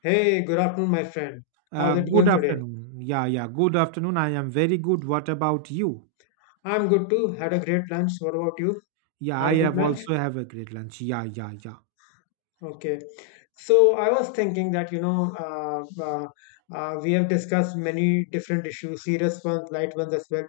Hey, good afternoon, my friend. How's it Good going today? afternoon. Yeah. Good afternoon. I am very good. What about you? I'm good too. Had a great lunch. What about you? Yeah, I Had a good have lunch? also have a great lunch. Yeah, yeah, yeah. Okay. So I was thinking that, we have discussed many different issues, serious ones, light ones as well.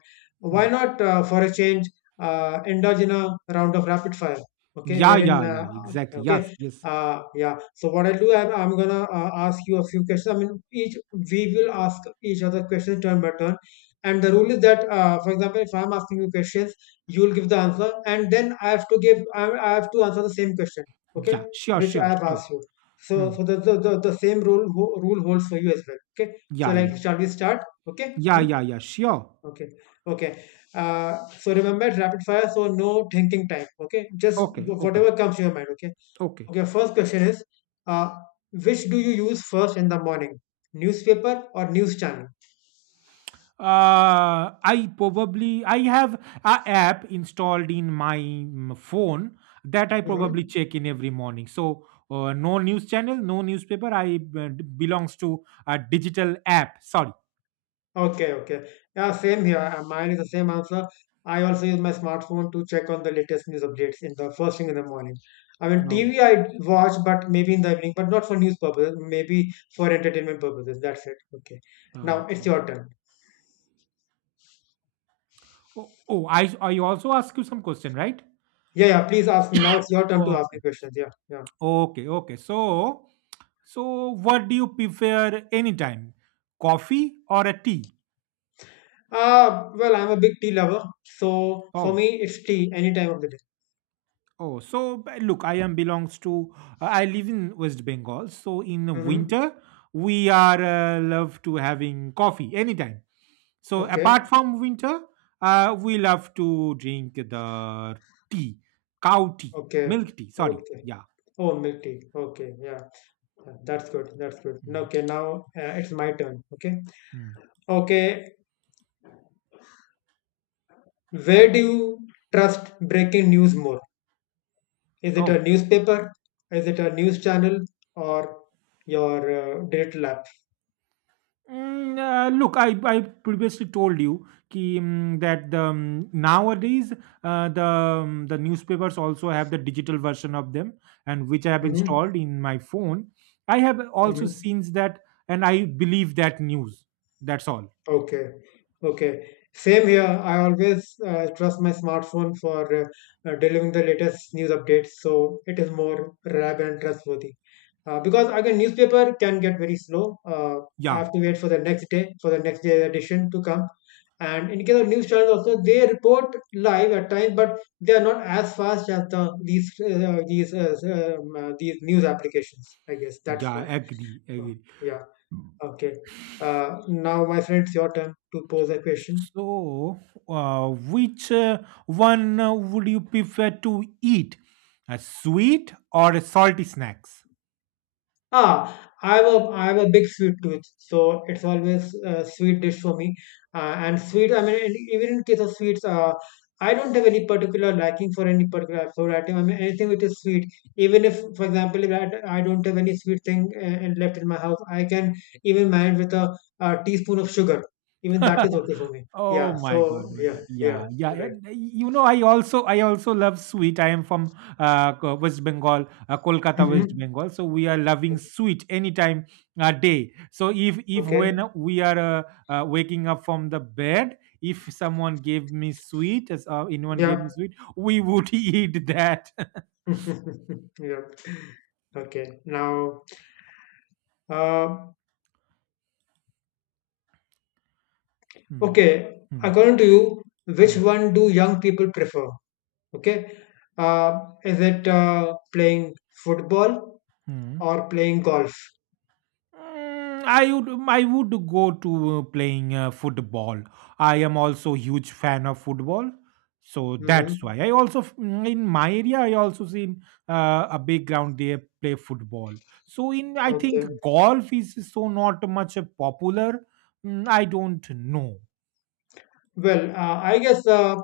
Hmm. Why not, for a change, indulge in a round of rapid fire? Okay, Yeah, wherein, yeah, yeah. uh, Exactly. Yes, okay, yes. Yeah. So what I'll do, I'm gonna ask you a few questions. I mean, each We will ask each other questions turn by turn. And the rule is that, for example, if I'm asking you questions, you will give the answer, and then I have to answer the same question. Okay, Yeah. Sure, which I sure, have sure. asked you. Hmm. So the same rule holds for you as well. Okay. So, Yeah, yeah. like, shall we start? Okay. Yeah, Hmm? yeah, yeah. Sure. Okay. Okay. So remember, rapid fire. So no thinking time. Okay. Just Okay, okay, whatever comes to your mind. Okay. okay. Okay. First question is, uh, which do you use first in the morning? Newspaper or news channel? I have a app installed in my phone that I probably Mm-hmm. check in every morning. So no news channel, no newspaper. I belongs to a digital app. Sorry. Okay, okay. Yeah, same here. Mine is the same answer. I also use my smartphone to check on the latest news updates in the first thing in the morning. I mean, No. TV I watch, but maybe in the evening, but not for news purposes, maybe for entertainment purposes. That's it. Okay. uh, Now it's your turn. oh, oh, I also ask you some question, right? Yeah, yeah, please ask me. Now it's your turn to ask Okay, me questions. Yeah, yeah. okay, okay. So what do you prefer anytime, coffee or a tea? Well, I'm a big tea lover. So for Oh, me, it's tea any time of the day. oh. Look, I am belongs to. I live in West Bengal, so in Mm-hmm. winter we are love to having coffee anytime. So Okay, apart from winter, we love to drink the tea, cow tea, okay, milk tea. Sorry, okay. yeah. Oh, milk tea. Okay, yeah. That's good. That's good. Mm, Okay, now it's my turn. Okay. mm. Okay. Where do you trust breaking news more? Is it Oh. a newspaper? Is it a news channel or your digital app? Look, I previously told you ki, that the, nowadays the the newspapers also have the digital version of them, and which I have Mm-hmm. installed in my phone. I have also Mm-hmm. seen that, and I believe that news. That's all. Okay. Okay. Same here. I always trust my smartphone for delivering the latest news updates, so it is more reliable and trustworthy. Because again newspaper can get very slow, I Yeah, have to wait for the next day, for the next day edition to come, and in case of news channels also they report live at times but they are not as fast as the these news applications, I guess. That's yeah, why. agree, Oh, agree. yeah, okay. Now, my friends, your turn to pose a question. So, which one would you prefer to eat, a sweet or a salty snacks? Ah, I have a big sweet tooth, so it's always a sweet dish for me. And sweet, even in case of sweets, I don't have any particular liking for any particular food item. I mean, anything which is sweet. Even if, for example, if I don't have any sweet thing and left in my house, I can even manage with a teaspoon of sugar. Even that is okay for me. Oh Yeah. my So god, my yeah, god. yeah, Yeah, yeah. right. And you know, I also love sweet. I am from West Bengal, Kolkata, Hmm. West Bengal. So we are loving sweet anytime day. So if when Okay. we are waking up from the bed, if someone gave me sweet, as anyone gave Yeah. me sweet, we would eat that. Yeah. Okay. Now. Uh, Hmm, Okay, hmm, According to you, which hmm, one do young people prefer? Okay, is it playing football hmm. or playing golf? I would go to playing football. I am also huge fan of football, so that's Mm-hmm. why I also in my area I also seen a big ground they play football. So in I Okay. think golf is so not much popular. I don't know. Well, I guess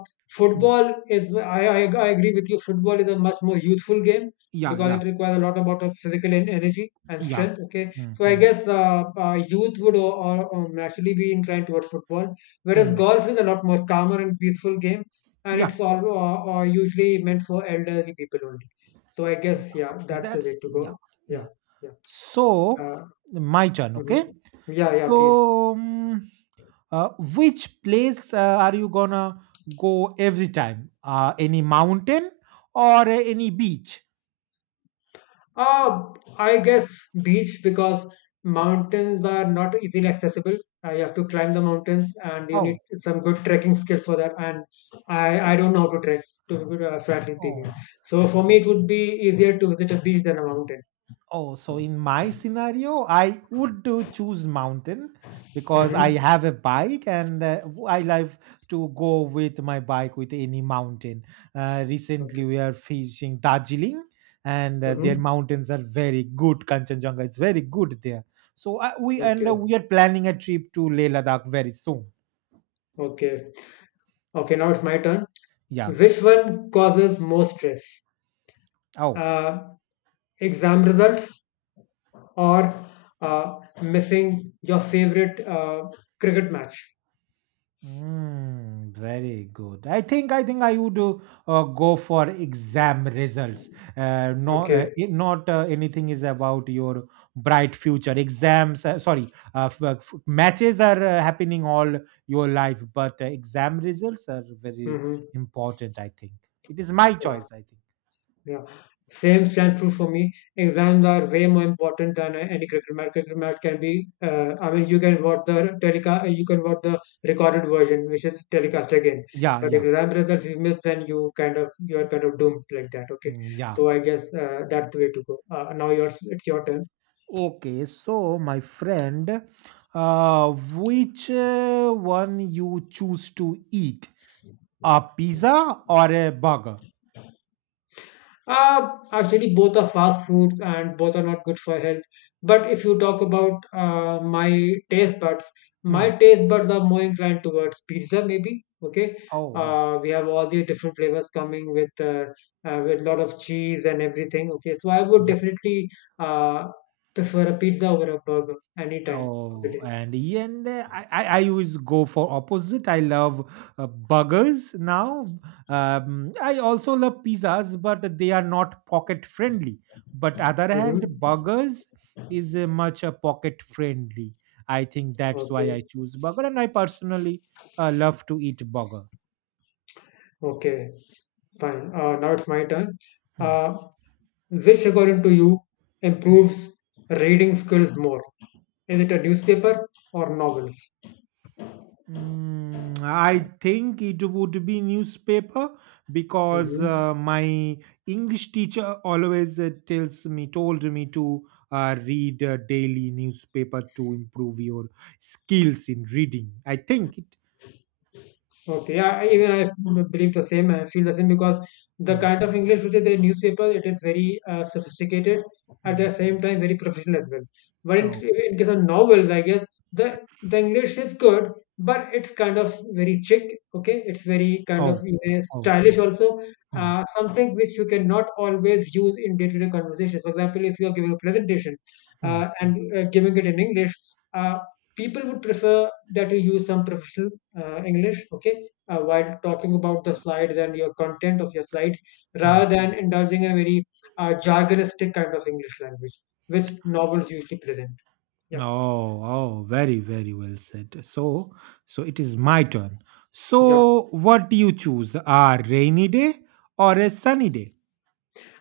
Hmm. football is, I agree with you, football is a much more youthful game Yeah, because yeah, it requires a lot about of physical energy and yeah. strength. Okay. Hmm, So I hmm, guess youth would naturally be inclined towards football, whereas hmm. golf is a lot more calmer and peaceful game and Yeah, it's all usually meant for elderly people only. So I guess, yeah. yeah, that's the That's way to yeah, go. Yeah. yeah. Yeah. So, Uh, my turn, mhm. okay? Yeah. Yeah. Please. So, uh, which place are you gonna go every time? Any mountain or any beach? Uh, I guess beach because mountains are not easily accessible. You have to climb the mountains and you need Oh, some good trekking skills for that. And I don't know how to trek, to be frankly speaking. oh, So for me, so, it would be easier to visit a beach than a mountain. oh, so in my scenario, I would do choose mountain because I Mm-hmm. have a bike and I love to go with my bike with any mountain. Recently, Okay. we are fishing Darjeeling, and Mm-hmm. their mountains are very good. Kanchenjunga is very good there. So we and Okay. we are planning a trip to Leh Ladakh very soon. Okay. Okay. Now it's my turn. Yeah. Which one causes more stress? Oh. Uh, Exam results or uh, missing your favorite cricket match? Very good. I think I would go for exam results. No, Okay. it- not Anything is about your bright future. Exams, matches are happening all your life, but exam results are very Mm-hmm. important. I think it is my Yeah. choice. I think. Yeah. Same stand true for me. Exams are way more important than any cricket match. Cricket match can be, I mean, you can watch the telecast, you can watch the recorded version, which is telecast again. Yeah, But yeah, exam results, you miss, then you are kind of doomed like that. Okay, mm, yeah. so I guess that's the way to go. Now yours, it's your turn. Okay, so my friend, which one you choose to eat? A pizza or a burger? Actually, both are fast foods and both are not good for health. But if you talk about my Hmm. taste buds are more inclined towards pizza, maybe. Okay. Oh, oh, We have all the different flavors coming with lot of cheese and everything. Okay, so I would yeah. definitely uh, prefer a pizza over a burger any time of the Oh, day. and yeah, and I always go for opposite. I love burgers now. I also love pizzas, but they are not pocket friendly. But other hand, Hmm. burgers is much pocket friendly. I think that's why Okay. I choose burger, and I personally love to eat burger. Okay. Fine. Now it's my turn. Hmm. Uh, which, according to you, improves reading skills more? Is it a newspaper or novels? I think it would be newspaper because Mm-hmm. My English teacher always told me to read a daily newspaper to improve your skills in reading. I think it. Okay, yeah, even believe the same and feel the same because the Mm, kind of English which is the newspaper, it is very sophisticated, at mm. the same time very professional as well. But in, Oh, in case of novels, I guess the English is good, but it's kind of very chic. Okay, it's very kind of, oh, you know, oh. stylish also. Mm, Something which you cannot always use in day-to-day conversations. For example, if you are giving a presentation mm, and giving it in English, uh, people would prefer that you use some professional English, okay, while talking about the slides and your content of your slides, mm. rather than indulging in a very jargonistic kind of English language, which novels usually present. Yep. Oh, oh, very, very well said. So, so it is my turn. Yep. So, what do you choose? A rainy day or a sunny day?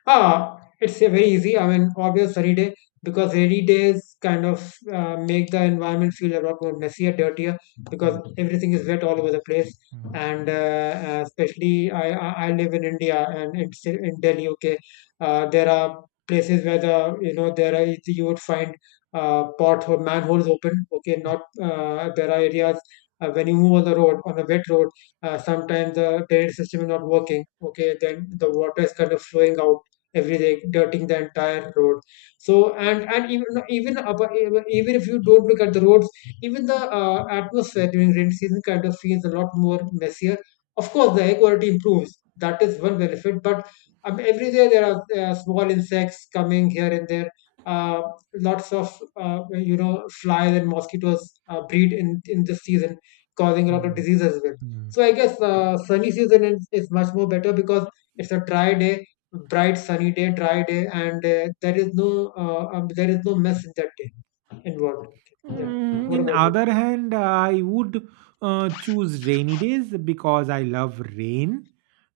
Ah, it's a very easy. I mean, obvious rainy day because rainy days kind of make the environment feel a lot more messier, dirtier, because everything is wet all over the place. Mm. And especially, I live in India and it's in Delhi. Okay, there are places where the, you know, there are, you would find pot or manholes open. Okay, not there are areas. When you move on the road on a wet road, sometimes the drainage system is not working. Okay, then the water is kind of flowing out every day dirting the entire road. So and and even no, even abo- even even if you don't look at the roads, even the atmosphere during rain season kind of feels a lot more messier. Of course the air quality improves, that is one benefit, but every day there are small insects coming here and there, uh, lots of you know, flies and mosquitoes breed in this season, causing a lot of Mm, disease as well. mm. So I guess sunny season is much more better because it's a dry day, bright sunny day, dry day, and there is no mess in that day involved. Yeah. What In about you? other hand, I would choose rainy days because I love rain.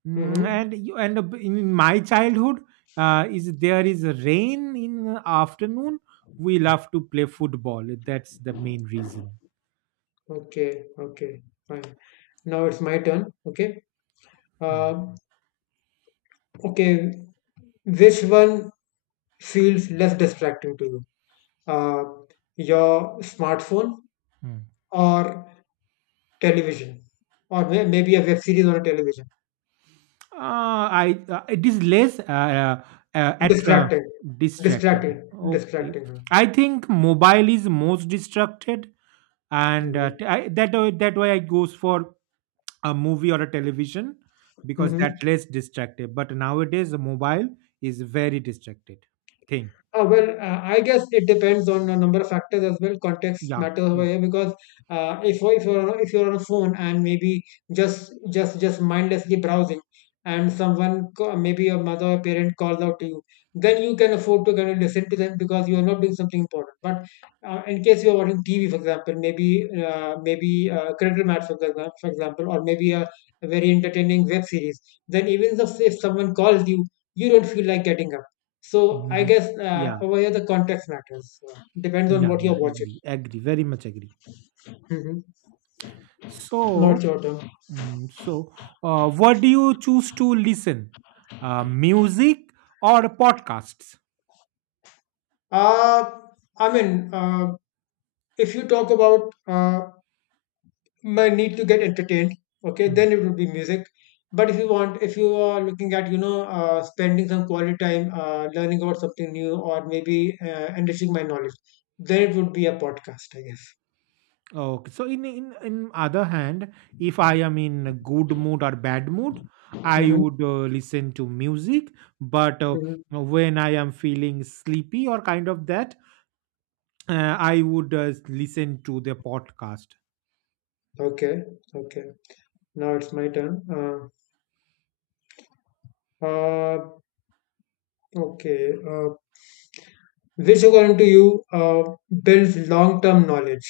Mm-hmm. And you, and in my childhood, is there is a rain in the afternoon, we love to play football. That's the main reason. Okay. Okay. Fine. Now it's my turn. Okay. Mm, Uh. okay. Which one feels less distracting to you? Uh, your smartphone mm. or television, or maybe a web series on a television. I It is less uh, at, uh, Distracting. distracted. Distracting. Okay, Distracting. Huh? I think mobile is most distracted and Mm-hmm. That way I goes for a movie or a television because Mm-hmm. that less distracted. But nowadays, the mobile is very distracted thing. Well, I guess it depends on a number of factors as well. Context Yeah, matters over yeah, here because if if you're on a phone and maybe just mindlessly browsing, and maybe your mother or parent calls out to you, then you can afford to kind of listen to them because you are not doing something important. But in case you are watching TV, for example, maybe cricket match for example, or maybe a very entertaining web series, then even if someone calls you, you don't feel like getting up. So I Mhm. guess yeah, over here the context matters. Depends on yeah, what yeah. you're watching. Agree, agree, very much agree. Hmm. So, Not your term. mm, so what do you choose to listen? Music or podcasts? Uh, I mean, if you talk about my need to get entertained, okay, Hmm. then it would be music. But if you want, if you are looking at, you know, spending some quality time learning about something new or maybe enriching my knowledge, then it would be a podcast, I guess. Okay. So in other hand, if I am in a good mood or bad mood, I Hmm. would listen to music. But Hmm. when I am feeling sleepy or kind of that, I would listen to the podcast. Okay, okay. Now it's my turn. Uh, okay. Uh, which, according to you, builds long-term knowledge,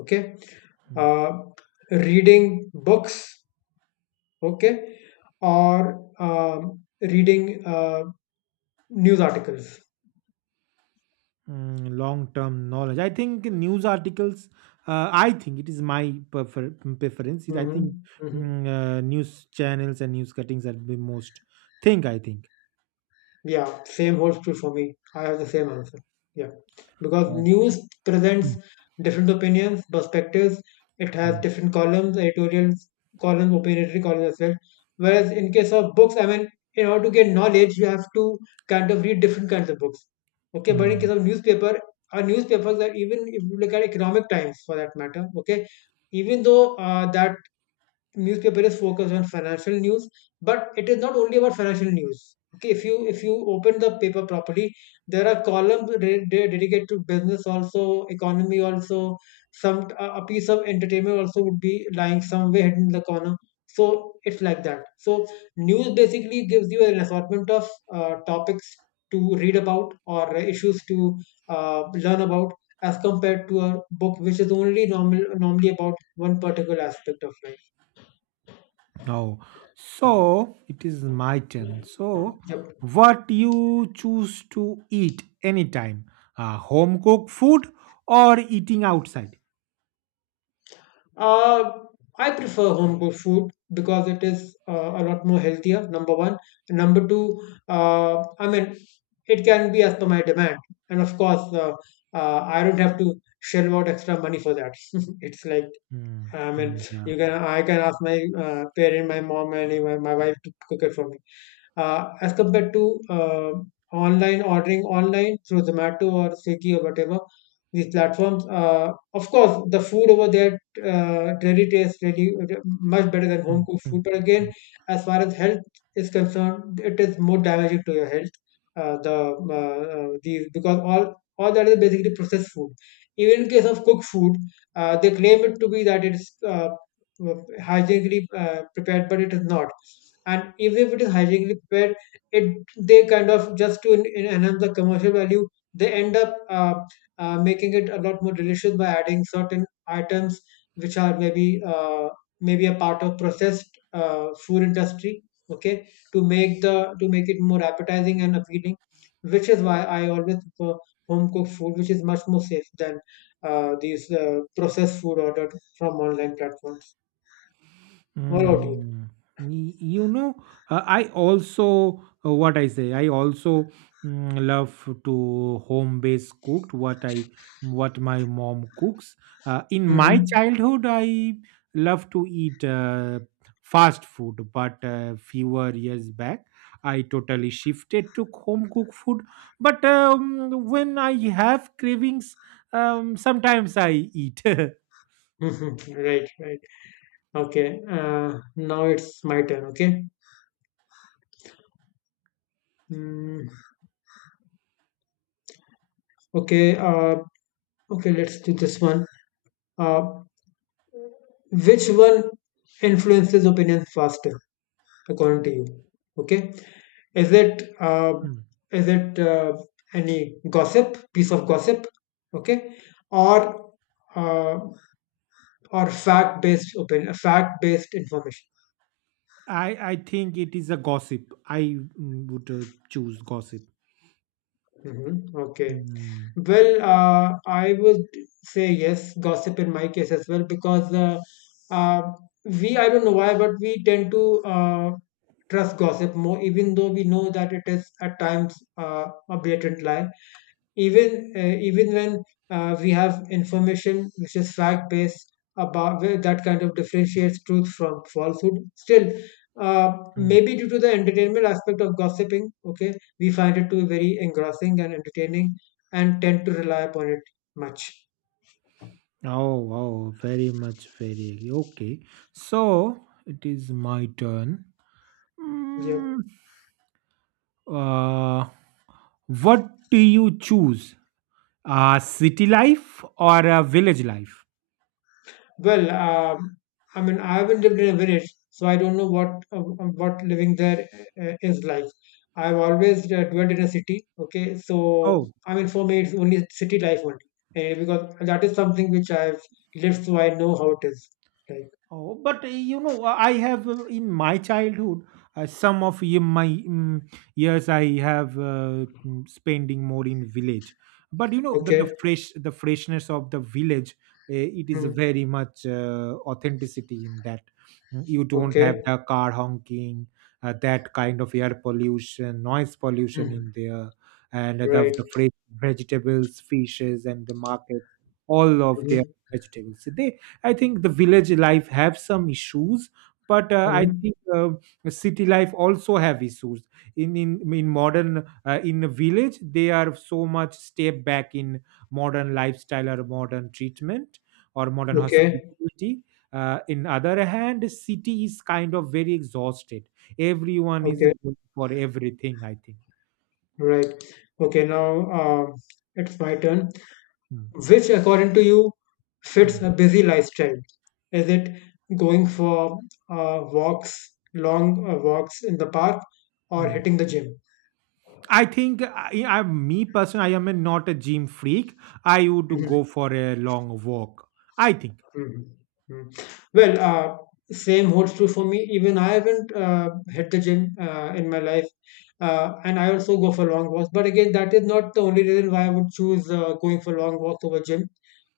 okay, Mm. uh, reading books, okay, or reading news articles? Mm, long-term knowledge. I think news articles. I think it is my preference. I Hmm. think Hmm. News channels and news cuttings are the most thing. I think. Yeah, same holds true for me. I have the same answer. Yeah, because Uh, news mm, presents different opinions, perspectives. It has mm, different columns, editorial columns, opinionary columns as well. Whereas in case of books, I mean, in order to get knowledge, you have to kind of read different kinds of books. Okay, but in case mm. of newspaper, our newspapers are even if you look at Economic Times for that matter. Okay, even though that newspaper is focused on financial news, but it is not only about financial news. Okay, if you open the paper properly, there are columns dedicated to business, also economy, also some a piece of entertainment also would be lying somewhere hidden in the corner, so it's like that. So news basically gives you an assortment of topics to read about, or issues to learn about, as compared to a book, which is only normally about one particular aspect of life. Oh, so it is my turn. So, Yep. what you choose to eat anytime? Home cooked food or eating outside? Uh, I prefer home cooked food because it is a lot more healthier. Number one, and number two, uh, I mean, it can be as per my demand, and of course, I don't have to shell out extra money for that. It's like, Mm, I mean, mm, yeah. you can I can ask my parent, my mom, and even my wife to cook it for me, as compared to online ordering online through Zomato or Swiggy or whatever these platforms. Of course, the food over there really tastes really much better than home Mm, cooked mm, food. But again, mm. as far as health is concerned, it is more damaging to your health. These, because all that is basically processed food. Even in case of cooked food, they claim it to be that it's hygienically prepared, but it is not. And if it is hygienically prepared, it, they kind of, just to enhance the commercial value, they end up making it a lot more delicious by adding certain items which are maybe a part of processed food industry, okay, to make the to make it more appetizing and appealing, which is why I always prefer home cooked food, which is much more safe than these processed food ordered from online platforms. What about you? Mm, you know, I also what I say. I also love to home based cooked what I what my mom cooks. In my Mm-hmm. childhood, I love to eat fast food, but fewer years back, I totally shifted to home cooked food. But when I have cravings, sometimes I eat. Right, right. Okay, now it's my turn. Okay. Mm, okay. Uh, okay. Let's do this one. Uh, which one influences opinions faster, according to you? Okay. Is Mm. It any gossip, piece of gossip? Okay. Or uh, or fact based opinion, fact based information. I think it is a gossip. I would choose gossip. Hmm. Okay. Mm, Well, I would say yes, gossip in my case as well, because uh, I don't know why, but we tend to trust gossip more, even though we know that it is at times a blatant lie, even even when we have information which is fact based, about where that kind of differentiates truth from falsehood. Still, uh, mm. maybe due to the entertainment aspect of gossiping, okay, we find it to be very engrossing and entertaining, and tend to rely upon it much. Oh, oh, very much, very agree. Okay. So it is my turn. Yeah. Mm, uh, what do you choose? City life or village life? Well, I haven't lived in a village, so I don't know what living there is like. I've always dwelt in a city. Okay, so Oh, I mean, for me, it's only city life only, eh, because that is something which I've lived, so I know how it is. Like, oh, but you know, I have in my childhood, some of my years I have spending more in village. But you know that the okay, fresh, the freshness of the village, it is mm, very much authenticity in that. You don't have okay, the car honking, that kind of air pollution, noise pollution in mm, there, and right, the fresh vegetables, fishes, and the market, all of their hmm vegetables. They I think the village life have some issues, but I hmm think city life also have issues. In modern in a village, they are so much step back in modern lifestyle or modern treatment or modern okay, hospitality. In other hand, city is kind of very exhausted. Everyone is okay, going for everything. I think. right, okay. Now it's my turn. Mm, Which, according to you, mm, fits a busy lifestyle? Is it going for walks, long walks in the park, or mm. hitting the gym? I think I me personally, I am not a gym freak. I would go Mhm. for a long walk. I think. Mhm. Mm. Well, same holds true for me. Even I haven't hit the gym in my life, and I also go for long walks. But again, that is not the only reason why I would choose going for long walks over gym,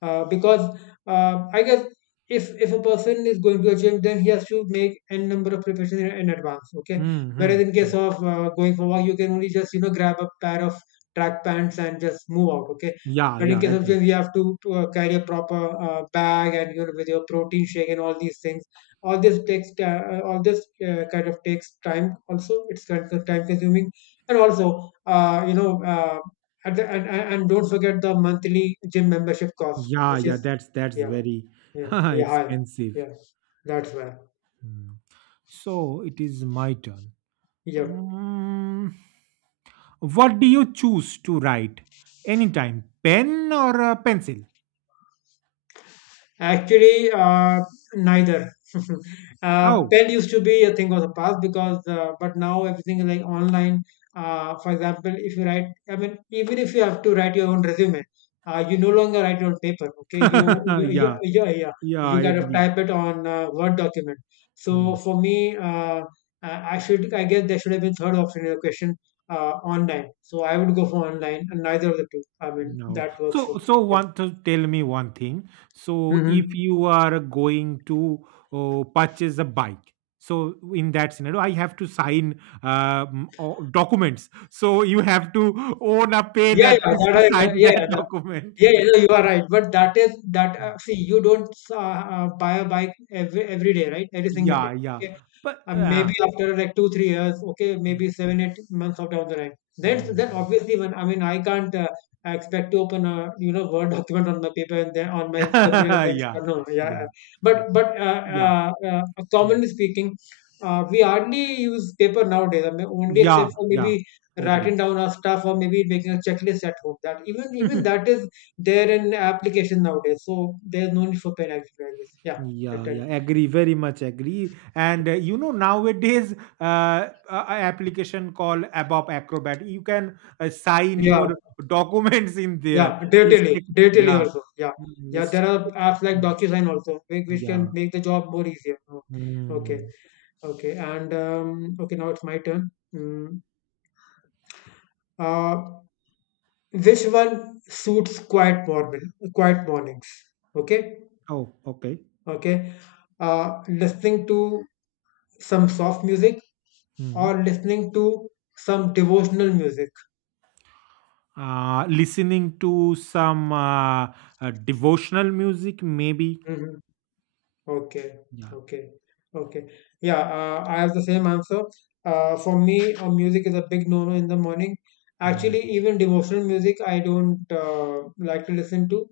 because I guess if a person is going to a gym, then he has to make n number of preparations in advance. Okay, whereas Mm-hmm. in case of going for walk, you can only just, you know, grab a pair of track pants and just move out. Okay, Yeah, but in yeah, case of agree. gyms, you have to, carry a proper bag, and you know, with your protein shake and all these things. All this takes all this kind of takes time. Also, it's kind of time consuming, and also at the, and don't forget the monthly gym membership cost, Yeah, which yeah, is that's yeah, very yeah, yeah, high. expensive. Yeah, that's where. Mm. So it is my turn. Yeah. Um, what do you choose to write? Anytime, pen or a pencil? Actually, neither. Oh, Pen used to be a thing of the past because, but now everything is like online. For example, if you write, I mean, even if you have to write your own resume, you no longer write it on paper. Okay, you, yeah, yeah, yeah, yeah. yeah, You I kind of agree. type it on Word document. So for me, I should, I guess there should have been third option in the question, online. So I would go for online, and neither of the two. I mean, No. that works So, for me. so want to tell me one thing. Yeah. So, if Hmm. you are going to purchase a bike, so in that scenario, I have to sign documents. So you have to own a pen Yeah, yeah, at least that to I, yeah, sign yeah, that that, document. yeah, yeah, no, you are right. But that is that. Mm. See, you don't buy a bike every day, right? Every single Yeah, day. yeah. Okay, But maybe after like 2 3 years, okay, maybe 7 8 months of down the line, then mm. obviously when, I mean, I can't expect to open a, you know, Word document on my paper and then on my computer and yeah, then yeah, start- no, yeah, yeah, yeah. but but uh, yeah, uh, uh, mm. commonly speaking, we hardly use paper nowadays. I mean, only yeah, except for yeah. maybe Agree. writing down our stuff, or maybe making a checklist at home, that even even that is there in application nowadays, so there's no need for pen actually, I guess. Yeah. that- Yeah, yeah, that- agree, very much agree. And you know, nowadays, a application called ABAP Acrobat, you can sign yeah. your documents in there. Yeah, It's, Datally, Datally yeah, also. Yeah, yeah. it's, There are apps like mm, DocuSign also, which can yeah. make the job more easier. Oh, okay, Mm. okay. And okay, now it's my turn. Mm, uh, which one suits quiet morning, quiet mornings? Okay, Oh, okay. okay. Listening to some soft music Hmm. or listening to some devotional music. Listening to some devotional music, maybe. Mm-hmm. Okay, Yeah. okay, okay. Yeah, I have the same answer. For me, music is a big no-no in the morning. Mm. Actually, even devotional music, I don't like to listen to.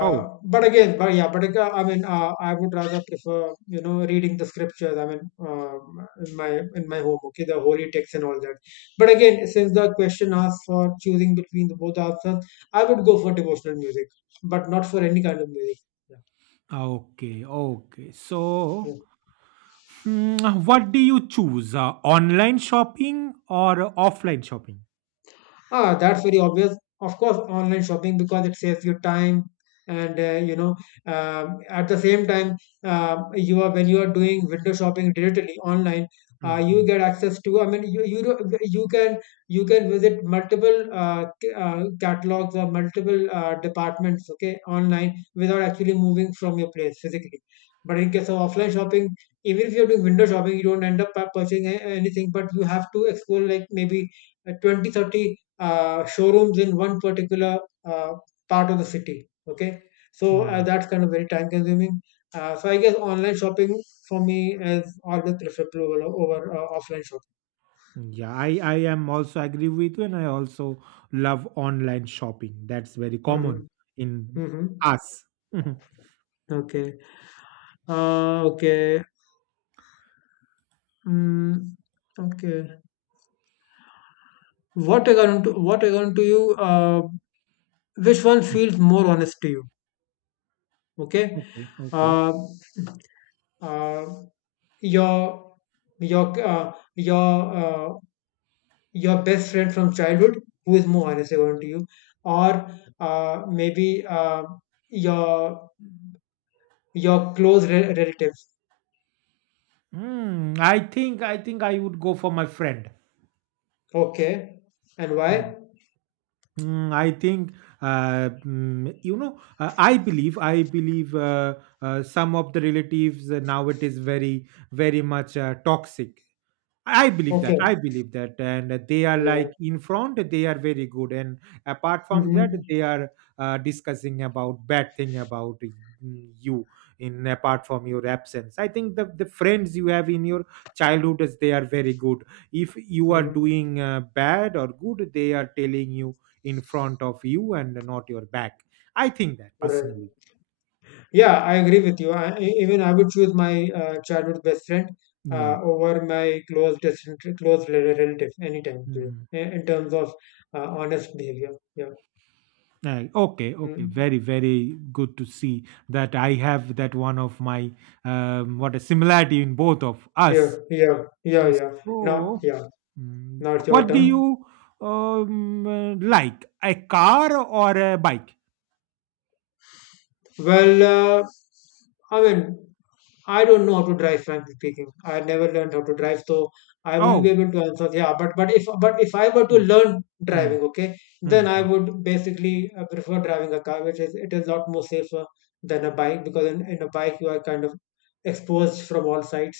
Oh, But again, but yeah, but I mean, I would rather prefer, you know, reading the scriptures. I mean, uh, in my home, okay, the holy text and all that. But again, since the question asked for choosing between the both answers, I would go for devotional music, but not for any kind of music. Yeah. okay, okay. Yeah. So. What do you choose, online shopping or offline shopping? Ah, that's very obvious. Of course, online shopping, because it saves you time, and at the same time, you are, when you are doing window shopping digitally online, Mhm, you get access to, I mean, you can visit multiple catalogs or multiple departments, okay, online, without actually moving from your place physically. But in case of offline shopping, even if you're doing window shopping, you don't end up purchasing anything, but you have to explore like maybe 20, 30 showrooms in one particular uh, part of the city. Okay, so mm. that's kind of very time consuming. So I guess online shopping for me is always preferable over, over offline shopping. Yeah, I am also agree with you, and I also love online shopping. That's very common in Mm-hmm. Mm-hmm. us. Mhm, Okay. Uh, okay. Mm, okay. What according to you, which one mm. feels more honest to you? Okay. Okay, okay. Uh, uh, your your uh, your uh, your best friend from childhood, who is more honest according to you, or maybe your your close relatives? Mm, I think I would go for my friend. Okay, and Yeah. why? I think you know. I believe. I believe some of the relatives now it is very much toxic I believe that. I Okay, believe that. And they are yeah. like in front, they are very good. And apart from that, Mm-hmm. they are discussing about bad thing about you in apart from your absence. I think the friends you have in your childhood, is they are very good. If you are Mm-hmm. doing bad or good, they are telling you in front of you and not your back. I think that Right, personally. yeah, I agree with you. Even I would choose my childhood best friend Yeah. over my close distant, close relative anytime too, Hmm. in terms of honest behavior. Yeah. Okay, okay, Mm. very, very good to see that I have that one of my what a similarity in both of Yeah, us. yeah, yeah, yeah. Now So, yeah, now it's your what do turn. you like, a car or a bike? Well, uh, I mean, I don't know how to drive, frankly speaking. I never learned how to drive, so I won't be Oh, able to answer. Yeah, but if I were to mm, learn mm, driving, okay, then I mm, would basically prefer driving a car, which is, it is a lot more safer than a bike, because in a bike you are kind of exposed from all sides.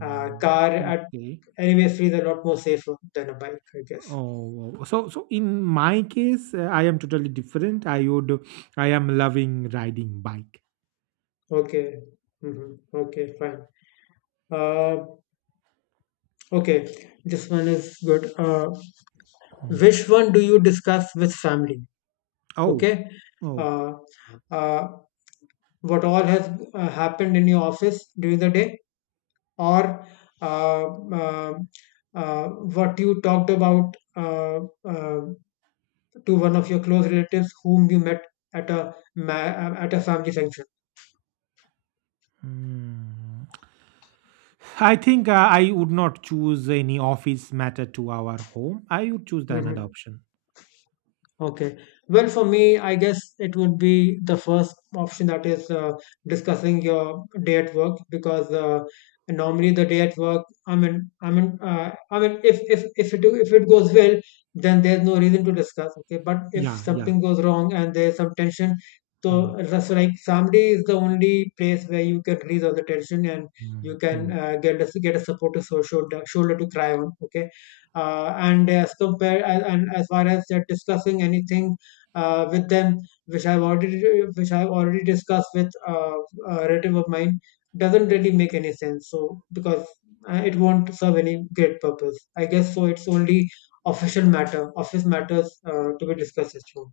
Car mm, at okay. anyway feels a lot more safer than a bike, I guess. Oh, oh, so so in my case, I am totally different. I would, I am loving riding bike. Okay. Hmm. Okay, fine. Uh, okay, this one is good. Mm. Which one do you discuss with family? Oh, Okay. oh. uh, uh, what all has happened in your office during the day, or uh, uh, uh, what you talked about uh, to one of your close relatives whom you met at a family function? Mm. I think I would not choose any office matter to our home. I would choose the another Mhm. option. Okay. Well, for me, I guess it would be the first option, that is discussing your day at work, because normally the day at work, I mean, if it goes well, then there's no reason to discuss. Okay, but if Yeah, yeah. something goes wrong and there's some tension, so Mm, that's like Saturday is the only place where you can release all the tension, and mm, you mm. can get a supportive shoulder to cry on. Okay. And as compared, and as far as discussing anything with them, which I've already which I've already discussed with a relative of mine, doesn't really make any sense. So, because it won't serve any great purpose, I guess. So it's only official matter, office matters to be discussed at home.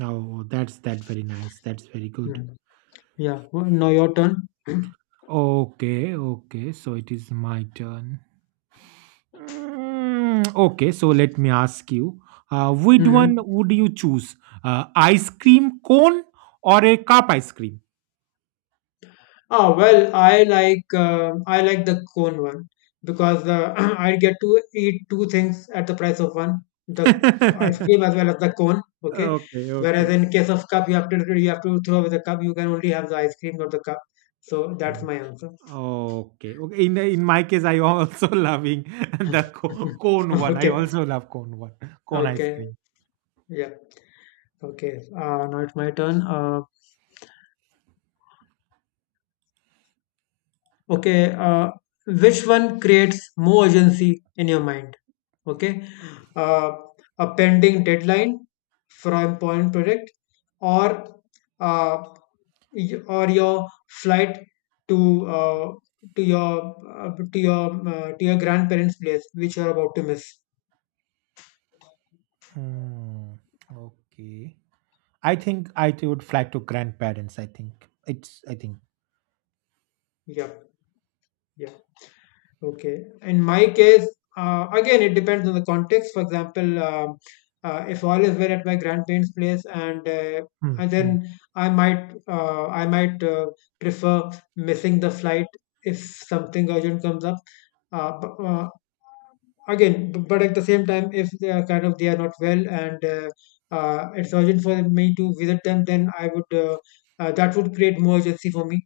Oh, that's that very nice. That's very good. Hmm. Yeah. Well, now your turn. Okay, okay. So it is my turn. Mm, okay, so let me ask you. Which one Hmm. would you choose? Ice cream cone or a cup ice cream? Ah, well, I like the cone one, because I get to eat two things at the price of one, the ice Okay, cream as well as the cone. Okay, whereas okay. in case of cup, you have to throw away the cup. You can only have the ice cream, not the cup. So that's my answer. Okay, okay. In my case, I also loving the cone one. I Okay. also love cone one, cone ice Okay, cream. yeah, okay. Now it's my turn. Okay uh, which one creates more urgency in your mind? Okay. uh, a pending deadline for an important project, or uh, or your flight to to your grandparents' place, which you are about to miss? Hmm. Okay. I think I would fly to grandparents. I think it's. I think. Yeah, yeah. Okay. In my case, again, it depends on the context. For example, if all is well at my grandparents' place, Hmm, and then hmm. I might prefer missing the flight if something urgent comes up. Uh, bu- uh, Again, but at the same time, if they are kind of they are not well, and it's urgent for me to visit them, then I would that would create more urgency for me.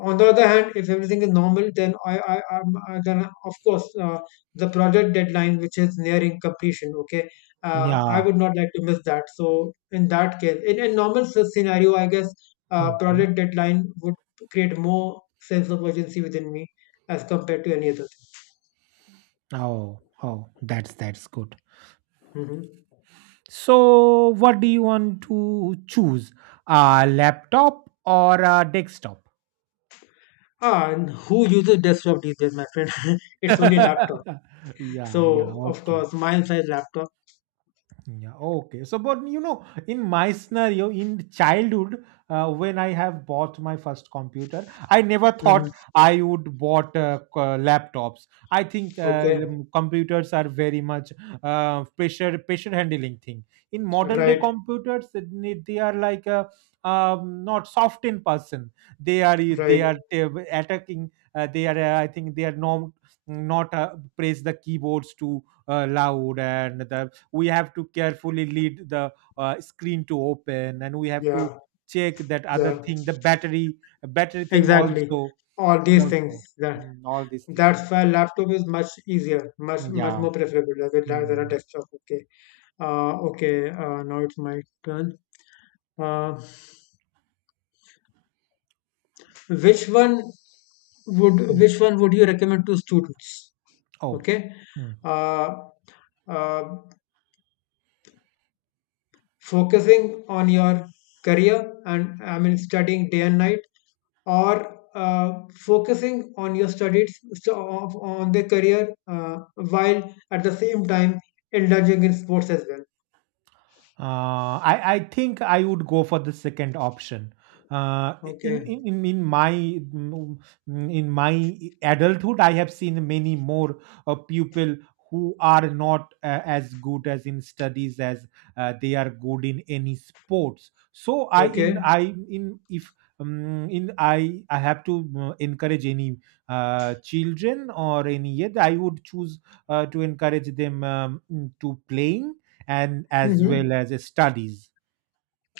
On the other hand, if everything is normal, then I then, of course, the project deadline, which is nearing completion. Okay, Yeah. I would not like to miss that. So in that case, in a normal scenario, I guess Hmm, hmm. project deadline would create more sense of urgency within me as compared to any other Oh, oh. That's good. thing. Hmm. So, what do you want to choose? A laptop or a desktop? Ah, and who uses desktop these days, my friend? It's only laptop. Yeah. Yeah. So of Okay. course, mine size laptop. Yeah, okay. So, but you know, in my scenario, in childhood, when I have bought my first computer, I never thought Hmm. I would bought laptops. I think Okay, computers are very much pressure handling thing. In modern day right, computers, they are like not soft in person. They are they right. are attacking. They are I think they are not press the keyboards too loud and the we have to carefully lead the screen to open and we have to Yeah, check that other yeah. thing the battery thing Exactly. also All these things, also. that Mm, all these things. that's why laptop is much easier, much Yeah. more preferable rather than a Mm. desktop. Okay. Okay. Now it's my turn. Uh, which one Mm. which one would you recommend to students? Oh. Okay. Uh, uh, Focusing on your career and I mean studying day and night, or focusing on your studies, so on the career while at the same time indulging in sports as well? I think I would go for the second option. Uh, in Okay. in in in my mm, in my adulthood, I have seen many more people who are not as good as in studies as they are good in any sports. So Okay. I in if in I have to encourage any children or any yet I would choose to encourage them to playing and as well Hmm. as studies.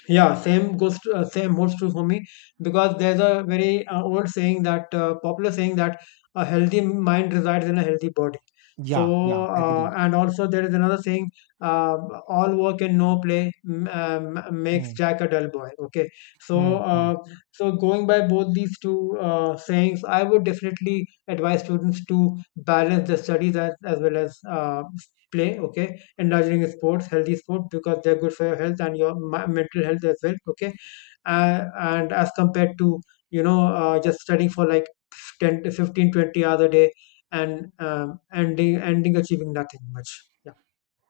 Yeah, same holds true for me, because there's a very old saying, that popular saying, that a healthy mind resides in a healthy body. Yeah, So yeah, agree. And also there is another saying, uh, all work and no play makes Hmm, Jack a dull boy. Okay, hmm, so hmm, so going by both these two sayings, I would definitely advise students to balance their studies as well as play. Okay, indulging sports, healthy sports, because they're good for your health and your mental health as well. Okay. And as compared to just studying for like 10 to 15 20 hours a day, and ending achieving nothing much. Yeah.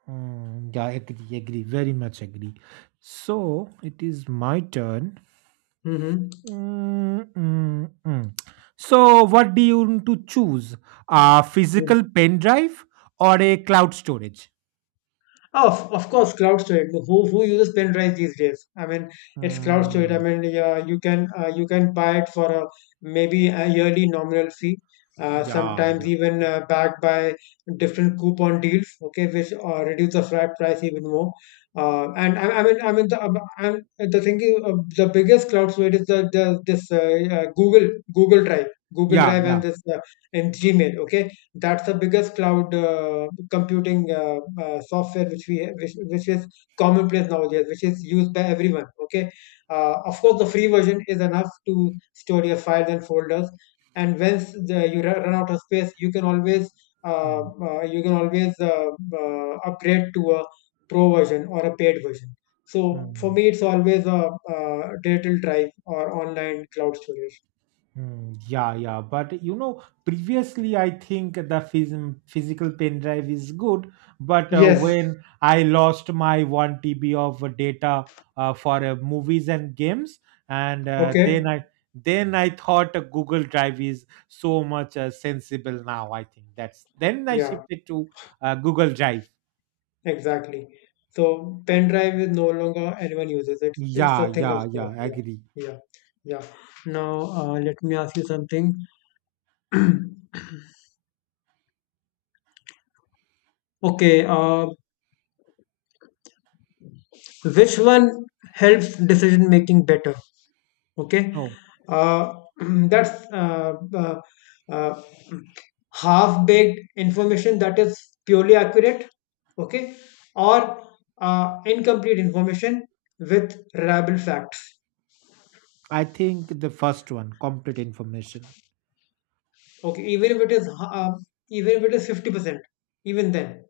hmm. Yeah, agree, agree, very much agree. So it is my turn. Mm-hmm. Mm, mm, mm. So what do you want to choose? A physical Mm-hmm. pen drive or a cloud storage? Oh, of course, cloud storage. Who uses pen drive these days? I mean, it's cloud storage. I Mm, mean, yeah, you can buy it for a maybe a yearly nominal fee. Yeah, Sometimes yeah, even backed by different coupon deals. Okay, which reduce the flat price even more. And the biggest cloud storage is the this Google Google Drive, Google yeah, Drive, yeah. and this and Gmail. Okay, that's the biggest cloud computing software which is commonplace nowadays, which is used by everyone. Okay. Of course the free version is enough to store your files and folders, and once you run out of space, you can always uh, Hmm, uh, you can always uh, upgrade to a pro version or a paid version. So for hmm. me it's always digital drive or online cloud storage. Hmm, yeah, yeah. But you know, previously I think the physical pen drive is good, but Yes. when I lost my 1 TB of data for movies and games, and Okay. Then I thought Google Drive is so much sensible now. I think that's then I Yeah. shifted to Google Drive. Exactly. So pen drive is no longer, anyone uses it. It's Yeah, a thing of yeah, yeah. past. Yeah, Agree. yeah, yeah. Now let me ask you something. Okay. Which one helps decision making better? Okay. No, uh, that's uh, half-baked information that is purely accurate. Okay, or incomplete information with reliable facts. I think the first one, complete information. Okay, even if it is 50%, even then.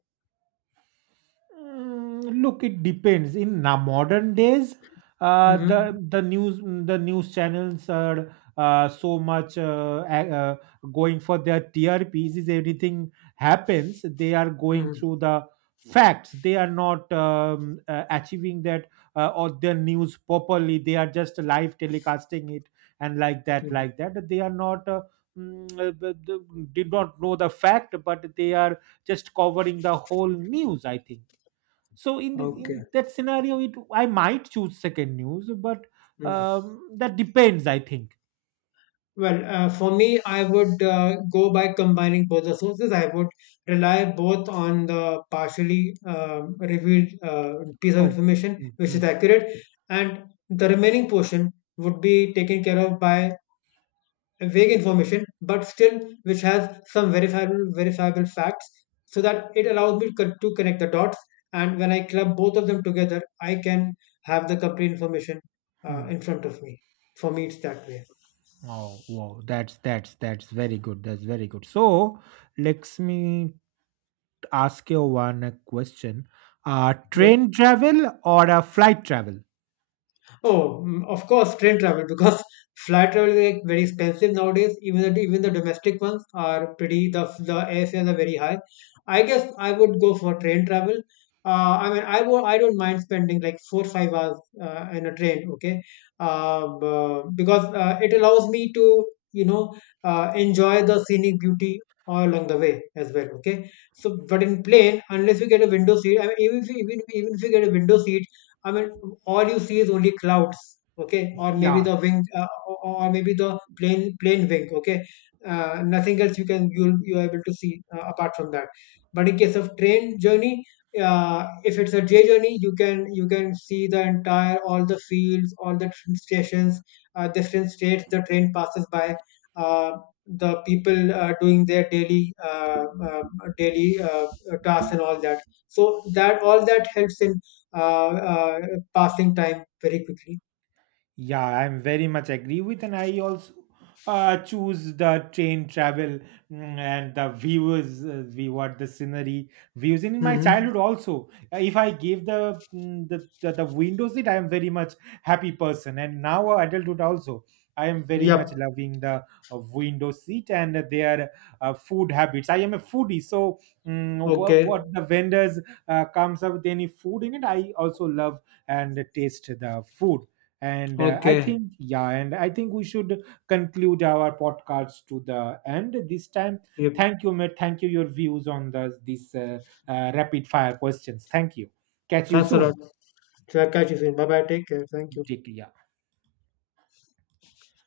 Mm, look, it depends. In modern days, uh, the Mm-hmm. the news the news channels are so much going for their TRPs. Is anything happens, they are going Mm-hmm. through the facts. They are not achieving that or their news properly. They are just live telecasting it and like that, Mm-hmm. like that. They are not. Did not know the fact but they are just covering the whole news I think. So in the, in Okay. that scenario it I might choose second news but Mhm. That depends I think. Well, for me, I would go by combining both the sources. I would rely both on the partially revealed piece of Oh, information, mm, which mm, is accurate, and the remaining portion would be taken care of by vague information, but still which has some verifiable facts, so that it allows to connect the dots. And when I club both of them together, I can have the complete information mm. in front of me. For me, it's that way. Oh, wow, that's very good. That's very good. So, let me ask you one question. Yep. Train travel or a flight travel? Oh, of course, train travel, because flight travel is like very expensive nowadays. Even the domestic ones are pretty, the airfares are very high. I guess I would go for train travel. I mean, I don't mind spending like 4 5 hours in a train. Okay. Because it allows me to you know enjoy the scenic beauty all along the way as well. Okay, so but in plane, unless we get a window seat, I mean, even if we get a window seat. I mean, all you see is only clouds. Okay, or maybe Yeah. the wing, or maybe the plain wing. Okay. Nothing else you can you you are able to see apart from that. But in case of train journey, if it's a day journey, you can see the entire, all the fields, all the different stations, different states the train passes by. Uh, the people doing their daily tasks and all that, so that all that helps in uh, uh, passing time very quickly. Yeah, I'm very much agree with, and I also choose the train travel. Mm, and the views, view what the scenery views. And in my Hmm. childhood also, if I give the, mm, the window seat, I am very much happy person. And now adulthood also, I am very much Yep. loving the window seat and their food habits. I am a foodie, so mm, Okay. what the vendors comes up with any food in it, I also love and taste the food and I Okay. think yeah and I think we should conclude our podcast to the end this time. Yep. Thank you mate, thank you your views on the, this rapid fire questions. Thank you, catch you Thanks a soon. lot. So I'll catch you soon. Bye bye. Take care. Thank you. Take care.